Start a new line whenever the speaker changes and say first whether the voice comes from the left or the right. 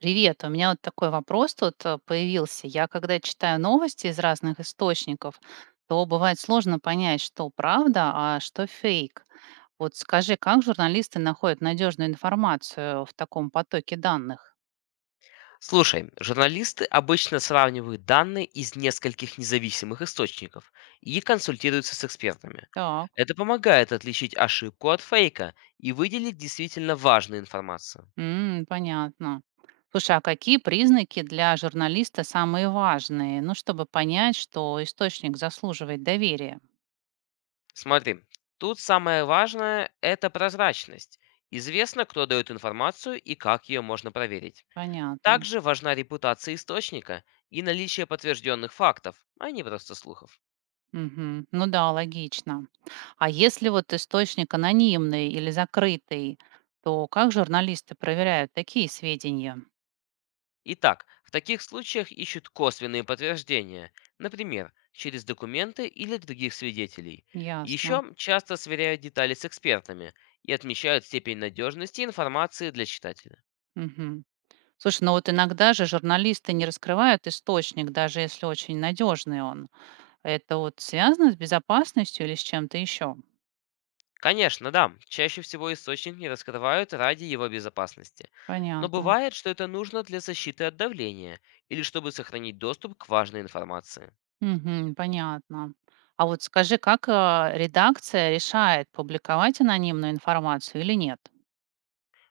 right: Привет, у меня вот такой вопрос тут появился. Я когда читаю новости из разных источников, то бывает сложно понять, что правда, а что фейк. Вот скажи, как журналисты находят надежную информацию в таком потоке данных?
left: Слушай, журналисты обычно сравнивают данные из нескольких независимых источников и консультируются с экспертами.
right: Так,
left: Это помогает отличить ошибку от фейка и выделить действительно важную информацию.
right: понятно. Слушай, а какие признаки для журналиста самые важные, ну, чтобы понять, что источник заслуживает доверия?
left: Смотри, тут самое важное– это прозрачность. Известно, кто дает информацию и как ее можно проверить.
right: Понятно.
left: Также важна репутация источника и наличие подтвержденных фактов, а не просто слухов.
right: Мгм. Ну да, логично. А если вот источник анонимный или закрытый, то как журналисты проверяют такие сведения?
left: Итак, в таких случаях ищут косвенные подтверждения, например, через документы или других свидетелей.
right: Ясно.
left: Еще часто сверяют детали с экспертами и отмечают степень надежности информации для читателя.
right: Мгм. Слушай, ну вот иногда же журналисты не раскрывают источник, даже если очень надежный он. Это вот связано с безопасностью или с чем-то еще?
left: Конечно, да, чаще всего источник не раскрывают ради его безопасности. Но
right: Понятно.
left: бывает, что это нужно для защиты от давления или чтобы сохранить доступ к важной информации.
right: Мгм, понятно. А вот скажи, как редакция решает, публиковать анонимную информацию или нет?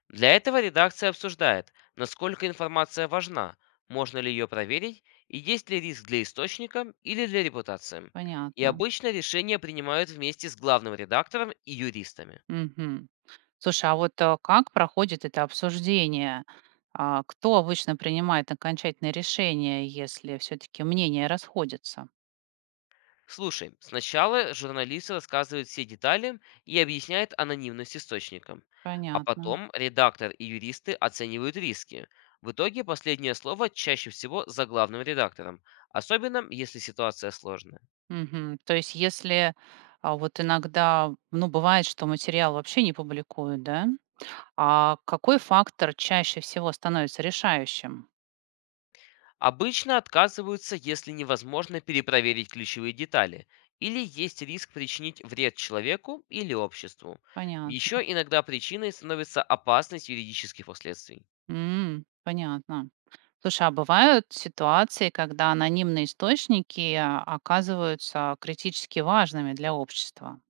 left: Для этого редакция обсуждает, насколько информация важна, можно ли ее проверить и есть ли риск для источника или для репутации. И
right: Понятно.
left: обычно решения принимают вместе с главным редактором и юристами.
right: Мгм. Слушай, а вот, как проходит это обсуждение? Кто обычно принимает окончательное решение, если все таки мнения расходятся?
left: Слушай, сначала журналисты рассказывают все детали и объясняют анонимность источника. А
right: Понятно.
left: потом редактор и юристы оценивают риски. В итоге последнее слово чаще всего за главным редактором, особенно если ситуация сложная.
right: Мгм. То есть если, а, вот иногда, ну, бывает, что материал вообще не публикуют, да? А какой фактор чаще всего становится решающим?
left: Обычно отказываются, если невозможно перепроверить ключевые детали или есть риск причинить вред человеку или обществу. Еще
right: Понятно.
left: иногда причиной становится опасность юридических последствий.
right: Понятно. Слушай, а бывают ситуации, когда анонимные источники оказываются критически важными для общества?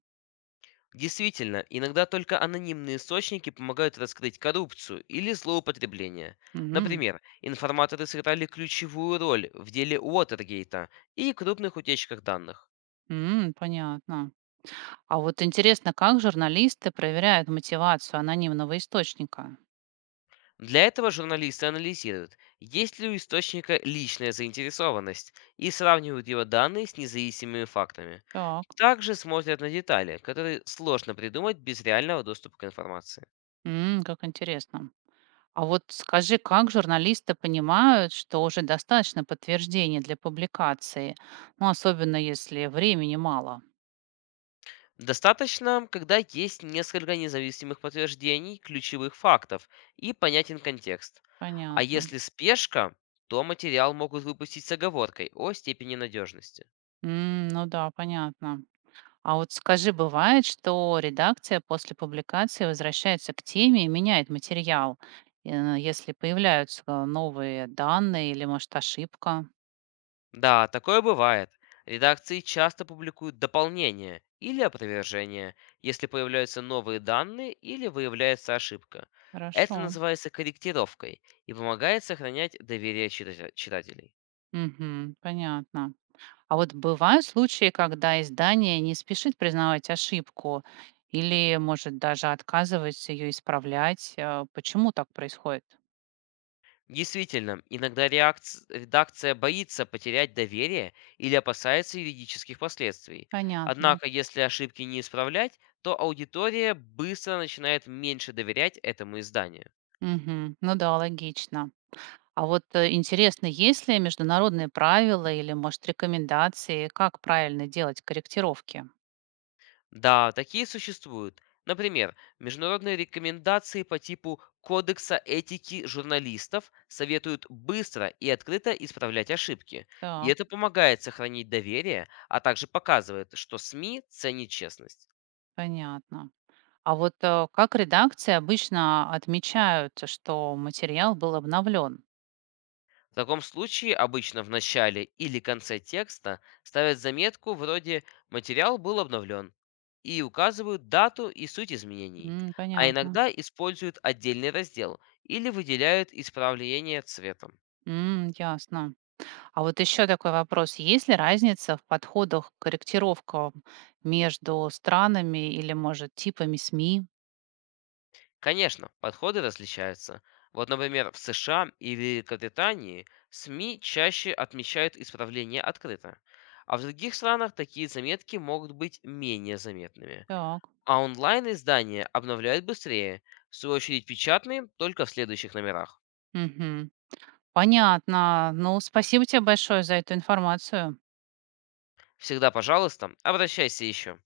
left: Действительно, иногда только анонимные источники помогают раскрыть коррупцию или злоупотребление.
right: Мгм.
left: Например, информаторы сыграли ключевую роль в деле Уотергейта и крупных утечках данных.
right: Понятно. А вот интересно, как журналисты проверяют мотивацию анонимного источника?
left: Для этого журналисты анализируют, есть ли у источника личная заинтересованность, и сравнивают его данные с независимыми фактами.
right: Так,
left: Также смотрят на детали, которые сложно придумать без реального доступа к информации.
right: Как интересно. А вот скажи, как журналисты понимают, что уже достаточно подтверждений для публикации, ну, особенно если времени мало?
left: Достаточно, когда есть несколько независимых подтверждений ключевых фактов и понятен контекст. А
right: Понятно.
left: если спешка, то материал могут выпустить с оговоркой о степени надежности.
right: Ну да, понятно. А вот скажи, бывает, что редакция после публикации возвращается к теме и меняет материал, если появляются новые данные или, может, ошибка?
left: Да, такое бывает. Редакции часто публикуют дополнения или опровержения, если появляются новые данные или выявляется ошибка. Это
right: Хорошо.
left: называется корректировкой и помогает сохранять доверие читателей.
right: Мгм. Понятно. А вот бывают случаи, когда издание не спешит признавать ошибку или, может, даже отказывается ее исправлять. Почему так происходит?
left: Действительно, иногда редакция боится потерять доверие или опасается юридических последствий.
right: Понятно.
left: Однако, если ошибки не исправлять, то аудитория быстро начинает меньше доверять этому изданию.
right: Мгм. Ну да, логично. А вот интересно, есть ли международные правила или, может, рекомендации, как правильно делать корректировки?
left: Да, такие существуют. Например, международные рекомендации по типу Кодекса этики журналистов советуют быстро и открыто исправлять ошибки. И
right: Так,
left: это помогает сохранить доверие, а также показывает, что СМИ ценит честность.
right: понятно. А вот как редакции обычно отмечают, что материал был обновлен?
left: В таком случае обычно в начале или конце текста ставят заметку вроде «материал был обновлен» и указывают дату и суть изменений, а
right: Понятно.
left: иногда используют отдельный раздел или выделяют исправление цветом.
right: Ясно. А вот еще такой вопрос. Есть ли разница в подходах к корректировкам между странами или, может, типами СМИ?
left: Конечно, подходы различаются. Вот, например, в США и Великобритании СМИ чаще отмечают исправления открыто, а в других странах такие заметки могут быть менее заметными.
right: Так.
left: А онлайн-издания обновляют быстрее, в свою очередь печатные только в следующих номерах.
right: Мгм. Понятно. Ну, спасибо тебе большое за эту информацию.
left: Всегда, пожалуйста, обращайся еще.